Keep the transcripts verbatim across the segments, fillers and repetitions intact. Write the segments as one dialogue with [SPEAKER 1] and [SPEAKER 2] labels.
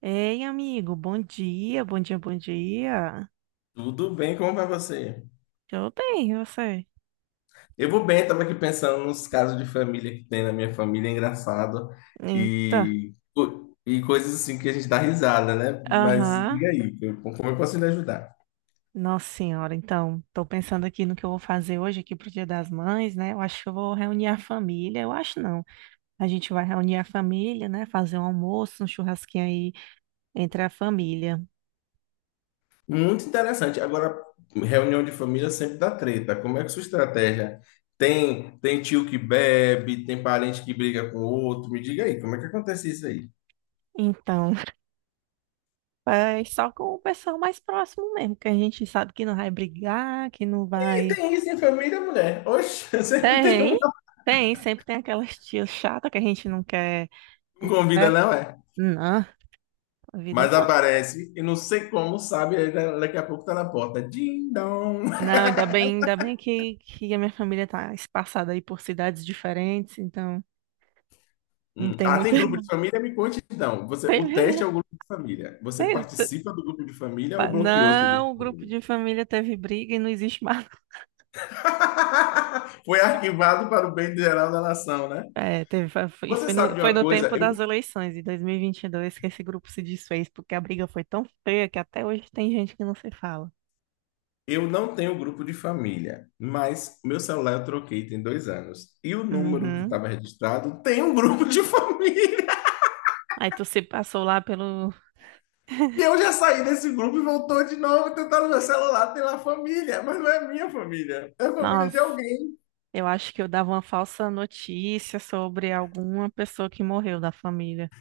[SPEAKER 1] Ei, amigo, bom dia, bom dia, bom dia.
[SPEAKER 2] Tudo bem, como vai você?
[SPEAKER 1] Tudo bem, e você?
[SPEAKER 2] Eu vou bem, estava aqui pensando nos casos de família que tem na minha família, é engraçado,
[SPEAKER 1] Então,
[SPEAKER 2] e, co- e coisas assim que a gente dá risada, né? Mas
[SPEAKER 1] aham.
[SPEAKER 2] diga aí, eu- como eu posso lhe ajudar?
[SPEAKER 1] Nossa senhora, então, tô pensando aqui no que eu vou fazer hoje aqui pro Dia das Mães, né? Eu acho que eu vou reunir a família, eu acho não. A gente vai reunir a família, né? Fazer um almoço, um churrasquinho aí entre a família.
[SPEAKER 2] Muito interessante. Agora, reunião de família sempre dá treta. Como é que é sua estratégia? Tem, tem tio que bebe, tem parente que briga com outro. Me diga aí, como é que acontece isso aí?
[SPEAKER 1] Então, é só com o pessoal mais próximo mesmo, que a gente sabe que não vai brigar, que não
[SPEAKER 2] E
[SPEAKER 1] vai...
[SPEAKER 2] tem isso em família, mulher? Oxe, sempre tem
[SPEAKER 1] Tem,
[SPEAKER 2] um.
[SPEAKER 1] tem, sempre tem aquelas tias chatas que a gente não quer...
[SPEAKER 2] Não
[SPEAKER 1] por
[SPEAKER 2] convida,
[SPEAKER 1] perto.
[SPEAKER 2] não é?
[SPEAKER 1] Não, a vida
[SPEAKER 2] Mas
[SPEAKER 1] não.
[SPEAKER 2] aparece, e não sei como, sabe? aí da- Daqui a pouco tá na porta. Ding dong.
[SPEAKER 1] Não, ainda bem, ainda bem que, que a minha família tá espaçada aí por cidades diferentes, então não
[SPEAKER 2] Hum.
[SPEAKER 1] tem
[SPEAKER 2] Ah,
[SPEAKER 1] muita.
[SPEAKER 2] tem grupo de família? Me conte então. Você,
[SPEAKER 1] teve,
[SPEAKER 2] o
[SPEAKER 1] né?
[SPEAKER 2] teste é o grupo de família. Você
[SPEAKER 1] Tem- t-
[SPEAKER 2] participa do grupo de família ou
[SPEAKER 1] pa-
[SPEAKER 2] bloqueou seu grupo
[SPEAKER 1] Não,
[SPEAKER 2] de
[SPEAKER 1] o grupo
[SPEAKER 2] família?
[SPEAKER 1] de família teve briga e não existe mais.
[SPEAKER 2] Foi arquivado para o bem geral da nação, né?
[SPEAKER 1] É, teve, fa- foi- e
[SPEAKER 2] Você
[SPEAKER 1] foi no,
[SPEAKER 2] sabe de
[SPEAKER 1] foi
[SPEAKER 2] uma
[SPEAKER 1] no
[SPEAKER 2] coisa?
[SPEAKER 1] tempo
[SPEAKER 2] Eu,
[SPEAKER 1] das eleições, em dois mil e vinte e dois, que esse grupo se desfez, porque a briga foi tão feia que até hoje tem gente que não se fala.
[SPEAKER 2] eu não tenho grupo de família, mas meu celular eu troquei tem dois anos. E o número que
[SPEAKER 1] Uhum.
[SPEAKER 2] estava registrado tem um grupo de família.
[SPEAKER 1] Aí tu se passou lá pelo.
[SPEAKER 2] E eu já saí desse grupo e voltou de novo tentando meu celular, tem lá família, mas não é minha família, é a família
[SPEAKER 1] Nossa,
[SPEAKER 2] de alguém.
[SPEAKER 1] eu acho que eu dava uma falsa notícia sobre alguma pessoa que morreu da família.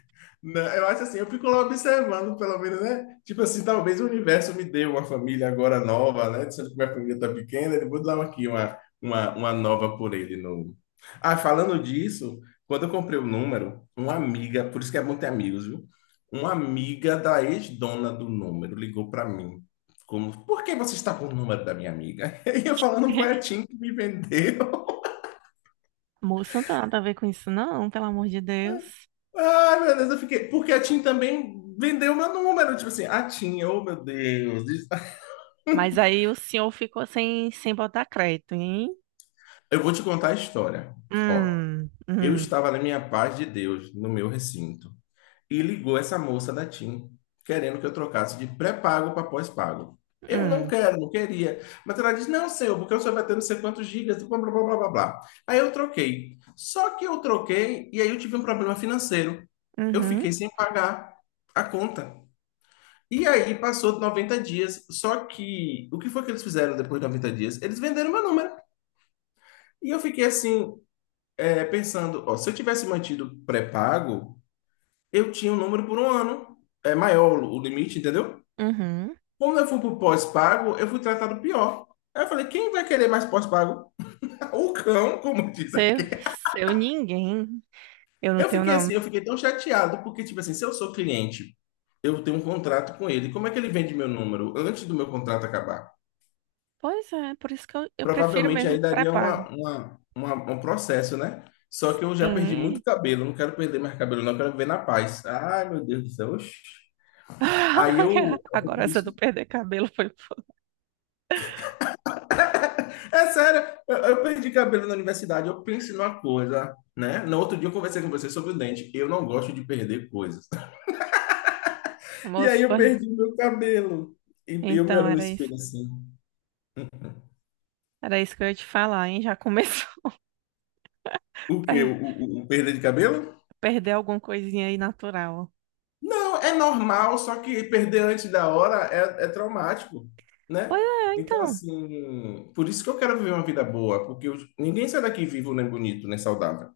[SPEAKER 2] Não, eu acho assim, eu fico lá observando, pelo menos, né? Tipo assim, talvez o universo me dê uma família agora nova, né? Sendo que minha família tá pequena, eu vou dar aqui uma, uma, uma nova por ele novo. Ah, falando disso, quando eu comprei o número, uma amiga, por isso que é bom ter amigos, viu? Uma amiga da ex-dona do número ligou para mim. Como, por que você está com o número da minha amiga? E eu falando, foi a Tim que me vendeu.
[SPEAKER 1] Moço, não tem nada a ver com isso, não, pelo amor de Deus.
[SPEAKER 2] Ai, meu Deus, eu fiquei. Porque a Tim também vendeu meu número. Tipo assim, a Tim, oh meu Deus.
[SPEAKER 1] Mas aí o senhor ficou sem, sem botar crédito, hein?
[SPEAKER 2] Eu vou te contar a história. Ó,
[SPEAKER 1] Hum,
[SPEAKER 2] eu
[SPEAKER 1] hum,
[SPEAKER 2] estava na minha paz de Deus, no meu recinto, e ligou essa moça da TIM, querendo que eu trocasse de pré-pago para pós-pago. Eu não
[SPEAKER 1] hum,
[SPEAKER 2] quero, não queria. Mas ela disse, não, seu, porque o senhor vai ter não sei quantos gigas, blá, blá, blá, blá, blá. blá. Aí eu troquei. Só que eu troquei e aí eu tive um problema financeiro. Eu
[SPEAKER 1] uhum,
[SPEAKER 2] fiquei sem pagar a conta. E aí passou noventa dias, só que o que foi que eles fizeram depois de noventa dias? Eles venderam meu número. E eu fiquei assim, é, pensando, ó, se eu tivesse mantido pré-pago, eu tinha um número por um ano. É maior o o limite, entendeu?
[SPEAKER 1] uhum.
[SPEAKER 2] Como eu fui pro pós-pago, eu fui tratado pior. Aí eu falei, quem vai querer mais pós-pago? O cão, como diz
[SPEAKER 1] Seu,
[SPEAKER 2] aqui.
[SPEAKER 1] seu ninguém. Eu não
[SPEAKER 2] Eu
[SPEAKER 1] tenho
[SPEAKER 2] fiquei assim, eu
[SPEAKER 1] nome.
[SPEAKER 2] fiquei tão chateado, porque, tipo assim, se eu sou cliente, eu tenho um contrato com ele, como é que ele vende meu número antes do meu contrato acabar?
[SPEAKER 1] Pois é, por isso que eu, eu prefiro
[SPEAKER 2] Provavelmente aí
[SPEAKER 1] mesmo
[SPEAKER 2] daria
[SPEAKER 1] pré-pago.
[SPEAKER 2] uma, uma, uma- um processo, né? Só que eu já perdi muito
[SPEAKER 1] Sim.
[SPEAKER 2] cabelo, não quero perder mais cabelo, não, quero viver na paz. Ai, meu Deus do céu, oxi. Aí eu.
[SPEAKER 1] Agora essa do perder cabelo foi. Foda.
[SPEAKER 2] É sério, eu, eu perdi cabelo na universidade, eu penso numa coisa, né? No outro dia eu conversei com você sobre o dente, eu não gosto de perder coisas. E
[SPEAKER 1] Moço,
[SPEAKER 2] aí
[SPEAKER 1] pô,
[SPEAKER 2] eu perdi meu cabelo. E eu me
[SPEAKER 1] então
[SPEAKER 2] olho no
[SPEAKER 1] era isso.
[SPEAKER 2] espelho assim.
[SPEAKER 1] Era isso que eu ia te falar, hein? Já começou
[SPEAKER 2] O
[SPEAKER 1] a
[SPEAKER 2] quê?
[SPEAKER 1] per-
[SPEAKER 2] O, o, o perda de cabelo?
[SPEAKER 1] perder alguma coisinha aí natural.
[SPEAKER 2] Não, é normal, só que perder antes da hora é, é traumático,
[SPEAKER 1] Pois
[SPEAKER 2] né?
[SPEAKER 1] é,
[SPEAKER 2] Então,
[SPEAKER 1] então.
[SPEAKER 2] assim, por isso que eu quero viver uma vida boa, porque eu- ninguém sai daqui vivo, nem bonito, nem saudável.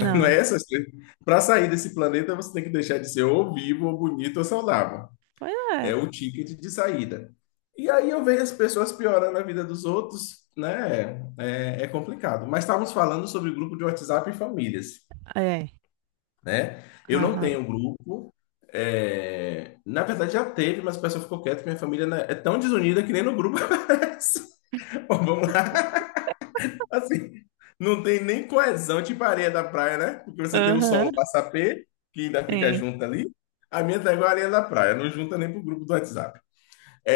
[SPEAKER 2] Não é
[SPEAKER 1] Não.
[SPEAKER 2] essas coisas. Para sair desse planeta, você tem que deixar de ser ou vivo, ou bonito, ou saudável.
[SPEAKER 1] Pois é.
[SPEAKER 2] É o ticket de saída. E aí eu vejo as pessoas piorando a vida dos outros, né? É, é complicado. Mas estávamos falando sobre grupo de WhatsApp e famílias
[SPEAKER 1] É.
[SPEAKER 2] né? Eu não
[SPEAKER 1] Aham.
[SPEAKER 2] tenho um grupo. é, Na verdade, já teve, mas o pessoal ficou quieto. Que Minha família né, é tão desunida que nem no grupo aparece. Ó, vamos lá. Assim, não tem nem coesão, tipo areia da praia, né? Porque você tem o
[SPEAKER 1] Aham,
[SPEAKER 2] solo massapê, que ainda fica
[SPEAKER 1] sim.
[SPEAKER 2] junto ali. A minha tá igual a areia da praia, não junta nem pro grupo do WhatsApp.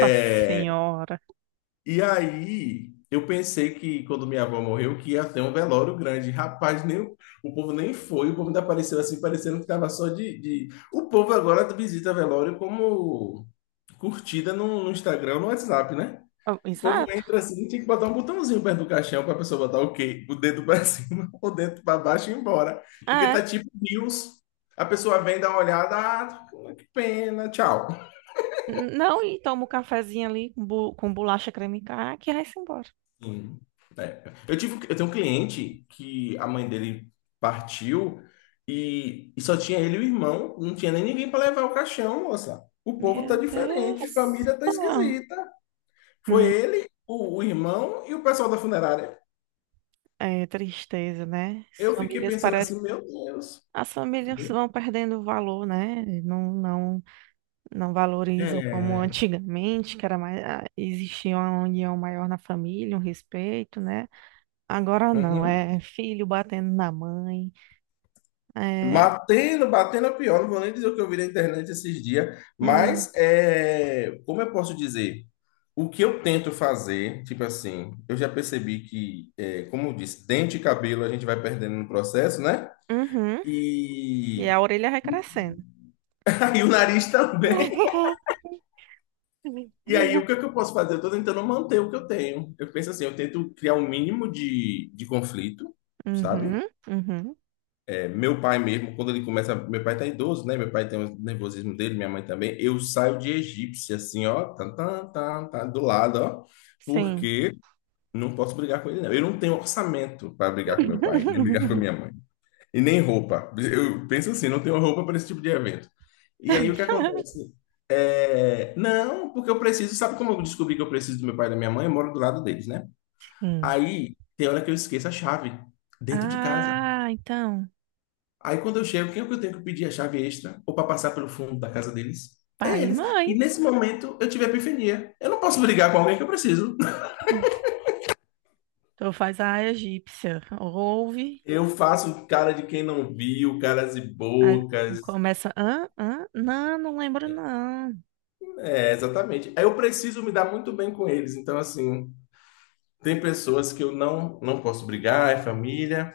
[SPEAKER 1] Nossa senhora.
[SPEAKER 2] e aí, eu pensei que quando minha avó morreu, que ia ter um velório grande. Rapaz, nem, o o povo nem foi, o povo ainda apareceu assim, parecendo que estava só de, de- O povo agora visita velório como curtida no, no Instagram, no WhatsApp, né?
[SPEAKER 1] Ah,
[SPEAKER 2] O povo
[SPEAKER 1] exato.
[SPEAKER 2] entra assim, tinha que botar um botãozinho perto do caixão para a pessoa botar o quê? O dedo para cima, o dedo para baixo e ir embora. Porque
[SPEAKER 1] É.
[SPEAKER 2] tá tipo news. A pessoa vem, dá uma olhada, ah, que pena, tchau.
[SPEAKER 1] N- Não, e toma um cafezinho ali com, bu- com bolacha creme crack e vai-se embora.
[SPEAKER 2] Sim. É. Eu tive, eu tenho um cliente que a mãe dele partiu e, e só tinha ele e o irmão, não tinha nem ninguém para levar o caixão, moça. O povo tá
[SPEAKER 1] Meu
[SPEAKER 2] diferente,
[SPEAKER 1] Deus.
[SPEAKER 2] família tá
[SPEAKER 1] Ah,
[SPEAKER 2] esquisita. Foi
[SPEAKER 1] hum,
[SPEAKER 2] ele, o, o irmão e o pessoal da funerária.
[SPEAKER 1] é tristeza, né? As
[SPEAKER 2] Eu fiquei
[SPEAKER 1] famílias
[SPEAKER 2] pensando
[SPEAKER 1] parecem.
[SPEAKER 2] assim, meu Deus.
[SPEAKER 1] As famílias vão perdendo o valor, né? Não, não, não valorizam como
[SPEAKER 2] É.
[SPEAKER 1] antigamente, que era mais, ah, existia uma união maior na família, um respeito, né? Agora não,
[SPEAKER 2] Uhum.
[SPEAKER 1] é filho batendo na mãe. É,
[SPEAKER 2] Batendo, batendo é pior, não vou nem dizer o que eu vi na internet esses dias,
[SPEAKER 1] hum,
[SPEAKER 2] mas é, como eu posso dizer? O que eu tento fazer, tipo assim, eu já percebi que, é, como eu disse, dente e cabelo a gente vai perdendo no processo, né?
[SPEAKER 1] uhum, e
[SPEAKER 2] E
[SPEAKER 1] a orelha vai crescendo.
[SPEAKER 2] aí o nariz também. E aí o que é que eu posso fazer? Eu tô tentando manter o que eu tenho. Eu penso assim, eu tento criar um mínimo de, de conflito, sabe?
[SPEAKER 1] Uhum, uhum,
[SPEAKER 2] Meu pai mesmo, quando ele começa, meu pai tá idoso, né? Meu pai tem o nervosismo dele, minha mãe também. Eu saio de egípcia, assim, ó, tá, tá, tá, tá, do lado, ó,
[SPEAKER 1] sim.
[SPEAKER 2] porque não posso brigar com ele, não. Eu não tenho orçamento para brigar com meu pai, nem brigar com minha mãe, e nem roupa. Eu penso assim, não tenho roupa para esse tipo de evento. E aí o que acontece? É, não, porque eu preciso, sabe como eu descobri que eu preciso do meu pai e da minha mãe? Eu moro do lado deles, né?
[SPEAKER 1] Hum.
[SPEAKER 2] Aí tem hora que eu esqueço a chave dentro de casa.
[SPEAKER 1] Ah, então,
[SPEAKER 2] Aí quando eu chego, quem é que eu tenho que pedir a chave extra? Ou para passar pelo fundo da casa deles? É
[SPEAKER 1] pai e
[SPEAKER 2] eles.
[SPEAKER 1] mãe.
[SPEAKER 2] E nesse momento eu tive a epifania. Eu não posso brigar com alguém que eu preciso.
[SPEAKER 1] Então faz a egípcia. Ouve,
[SPEAKER 2] Eu faço cara de quem não viu, caras e
[SPEAKER 1] aí
[SPEAKER 2] bocas.
[SPEAKER 1] começa. Ah, ah, não, não lembro, não.
[SPEAKER 2] É, exatamente. Aí eu preciso me dar muito bem com eles. Então, assim, tem pessoas que eu não, não posso brigar, é família.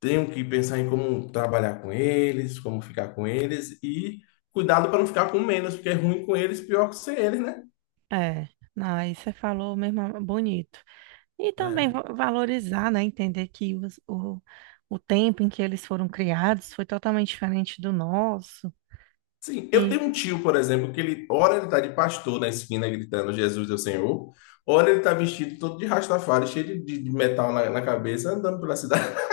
[SPEAKER 2] Tenho que pensar em como trabalhar com eles, como ficar com eles. E cuidado para não ficar com menos, porque é ruim com eles, pior que sem eles, né?
[SPEAKER 1] É, não, aí você falou mesmo bonito. E também
[SPEAKER 2] É.
[SPEAKER 1] va- valorizar, né? Entender que os- o, o tempo em que eles foram criados foi totalmente diferente do nosso.
[SPEAKER 2] Sim, eu
[SPEAKER 1] E
[SPEAKER 2] tenho um tio, por exemplo, que ele, ora ele tá de pastor na esquina gritando Jesus é o Senhor, ora ele tá vestido todo de Rastafari, cheio de, de- de metal na, na cabeça, andando pela cidade.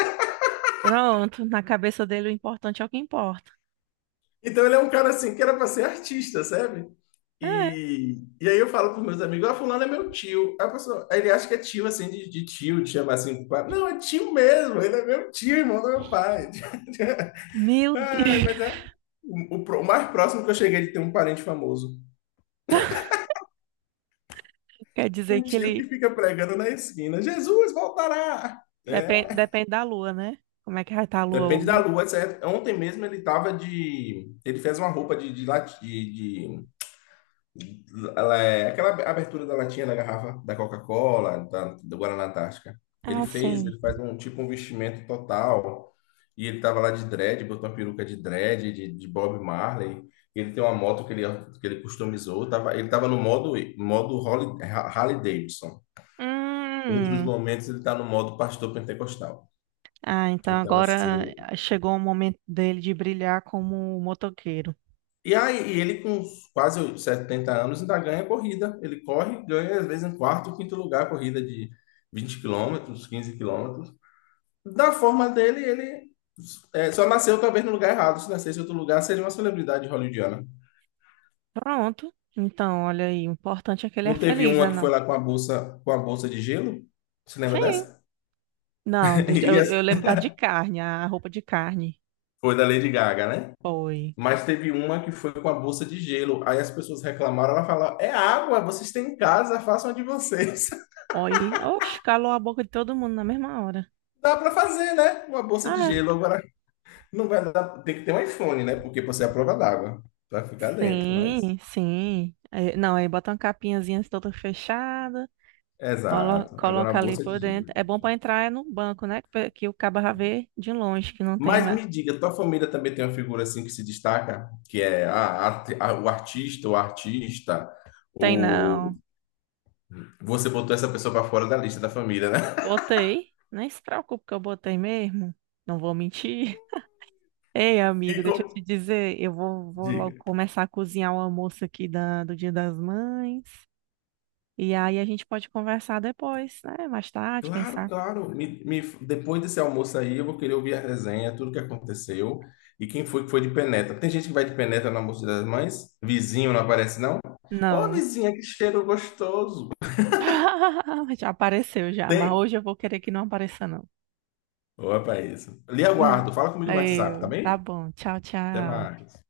[SPEAKER 1] pronto, na cabeça dele o importante é o que importa.
[SPEAKER 2] Então ele é um cara assim que era para ser artista, sabe?
[SPEAKER 1] É,
[SPEAKER 2] E, e aí eu falo pros meus amigos, ah, fulano é meu tio. Aí a pessoa, aí ele acha que é tio assim, de, de tio, de chamar assim, pá. Não, é tio mesmo, ele é meu tio, irmão do meu pai.
[SPEAKER 1] meu
[SPEAKER 2] Ai,
[SPEAKER 1] Deus.
[SPEAKER 2] mas é o, o pro- o mais próximo que eu cheguei de ter um parente famoso.
[SPEAKER 1] Quer dizer
[SPEAKER 2] Um
[SPEAKER 1] que
[SPEAKER 2] tio que
[SPEAKER 1] ele
[SPEAKER 2] fica pregando na esquina: Jesus voltará!
[SPEAKER 1] depende,
[SPEAKER 2] É,
[SPEAKER 1] depende da lua, né? Como é que vai estar a lua
[SPEAKER 2] depende da
[SPEAKER 1] hoje?
[SPEAKER 2] lua, certo? Ontem mesmo ele tava de. Ele fez uma roupa de, de, lati- de, de- ela é- aquela abertura da latinha da garrafa da Coca-Cola, da, do Guaraná Antártica. Ele
[SPEAKER 1] Ah,
[SPEAKER 2] fez,
[SPEAKER 1] sim.
[SPEAKER 2] ele faz um tipo um vestimento total. E ele tava lá de dread, botou uma peruca de dread, de, de Bob Marley. Ele tem uma moto que ele, que ele customizou. Tava, ele tava no modo, modo Harley, Harley Davidson. Outros
[SPEAKER 1] Hum.
[SPEAKER 2] momentos ele está no modo pastor pentecostal.
[SPEAKER 1] Ah, então
[SPEAKER 2] Então,
[SPEAKER 1] agora
[SPEAKER 2] assim.
[SPEAKER 1] chegou o momento dele de brilhar como motoqueiro.
[SPEAKER 2] E aí, e ele com quase setenta anos ainda ganha corrida. Ele corre, ganha às vezes em quarto, ou quinto lugar, corrida de vinte quilômetros, quinze quilômetros. Da forma dele, ele é, só nasceu talvez no lugar errado. Se nascesse em outro lugar, seria uma celebridade hollywoodiana.
[SPEAKER 1] Pronto. Então, olha aí, o importante é que ele é
[SPEAKER 2] Não teve
[SPEAKER 1] feliz,
[SPEAKER 2] uma
[SPEAKER 1] né,
[SPEAKER 2] que
[SPEAKER 1] não?
[SPEAKER 2] foi lá com a bolsa, com a bolsa de gelo? Você lembra
[SPEAKER 1] Sim.
[SPEAKER 2] dessa?
[SPEAKER 1] Não, do-
[SPEAKER 2] E
[SPEAKER 1] eu,
[SPEAKER 2] essa
[SPEAKER 1] eu lembro da de carne, a roupa de carne.
[SPEAKER 2] foi da Lady Gaga, né?
[SPEAKER 1] Foi.
[SPEAKER 2] Mas teve uma que foi com a bolsa de gelo. Aí as pessoas reclamaram, ela falou: "É água, vocês têm em casa, façam a de vocês".
[SPEAKER 1] Oi. Oxe, calou a boca de todo mundo na mesma hora.
[SPEAKER 2] Dá para fazer, né? Uma bolsa de
[SPEAKER 1] Ah,
[SPEAKER 2] gelo agora não vai dar, tem que ter um iPhone, né? Porque você é a prova d'água para ficar dentro, mas
[SPEAKER 1] sim, sim. É, não, aí bota uma capinhazinha assim, toda fechada, colo-
[SPEAKER 2] exato. Agora a
[SPEAKER 1] coloca ali
[SPEAKER 2] bolsa de
[SPEAKER 1] por dentro.
[SPEAKER 2] gelo.
[SPEAKER 1] É bom pra entrar é no banco, né? Que, pe- que o cabo já vê de longe, que não tem
[SPEAKER 2] Mas
[SPEAKER 1] lá.
[SPEAKER 2] me diga, tua família também tem uma figura assim que se destaca, que é a- a- a- o artista, o artista,
[SPEAKER 1] Tem não.
[SPEAKER 2] ou você botou essa pessoa para fora da lista da família, né?
[SPEAKER 1] Botei. Nem se preocupe que eu botei mesmo. Não vou mentir. Ei, amigo,
[SPEAKER 2] E
[SPEAKER 1] deixa eu te
[SPEAKER 2] co-
[SPEAKER 1] dizer, eu vou, vou logo
[SPEAKER 2] Diga.
[SPEAKER 1] começar a cozinhar o almoço aqui da, do Dia das Mães. E aí a gente pode conversar depois, né? Mais tarde, quem
[SPEAKER 2] Claro,
[SPEAKER 1] sabe?
[SPEAKER 2] claro. Me- me- depois desse almoço aí, eu vou querer ouvir a resenha, tudo que aconteceu e quem foi que foi de penetra. Tem gente que vai de penetra no almoço das mães? Vizinho não aparece, não? Ô,
[SPEAKER 1] Não.
[SPEAKER 2] vizinha, que cheiro gostoso!
[SPEAKER 1] Já apareceu já, mas
[SPEAKER 2] Tem!
[SPEAKER 1] hoje eu vou querer que não apareça, não.
[SPEAKER 2] Opa, é isso. Lhe aguardo. Fala comigo no WhatsApp, tá
[SPEAKER 1] Eu, tá
[SPEAKER 2] bem?
[SPEAKER 1] bom. Tchau,
[SPEAKER 2] Até
[SPEAKER 1] tchau.
[SPEAKER 2] mais.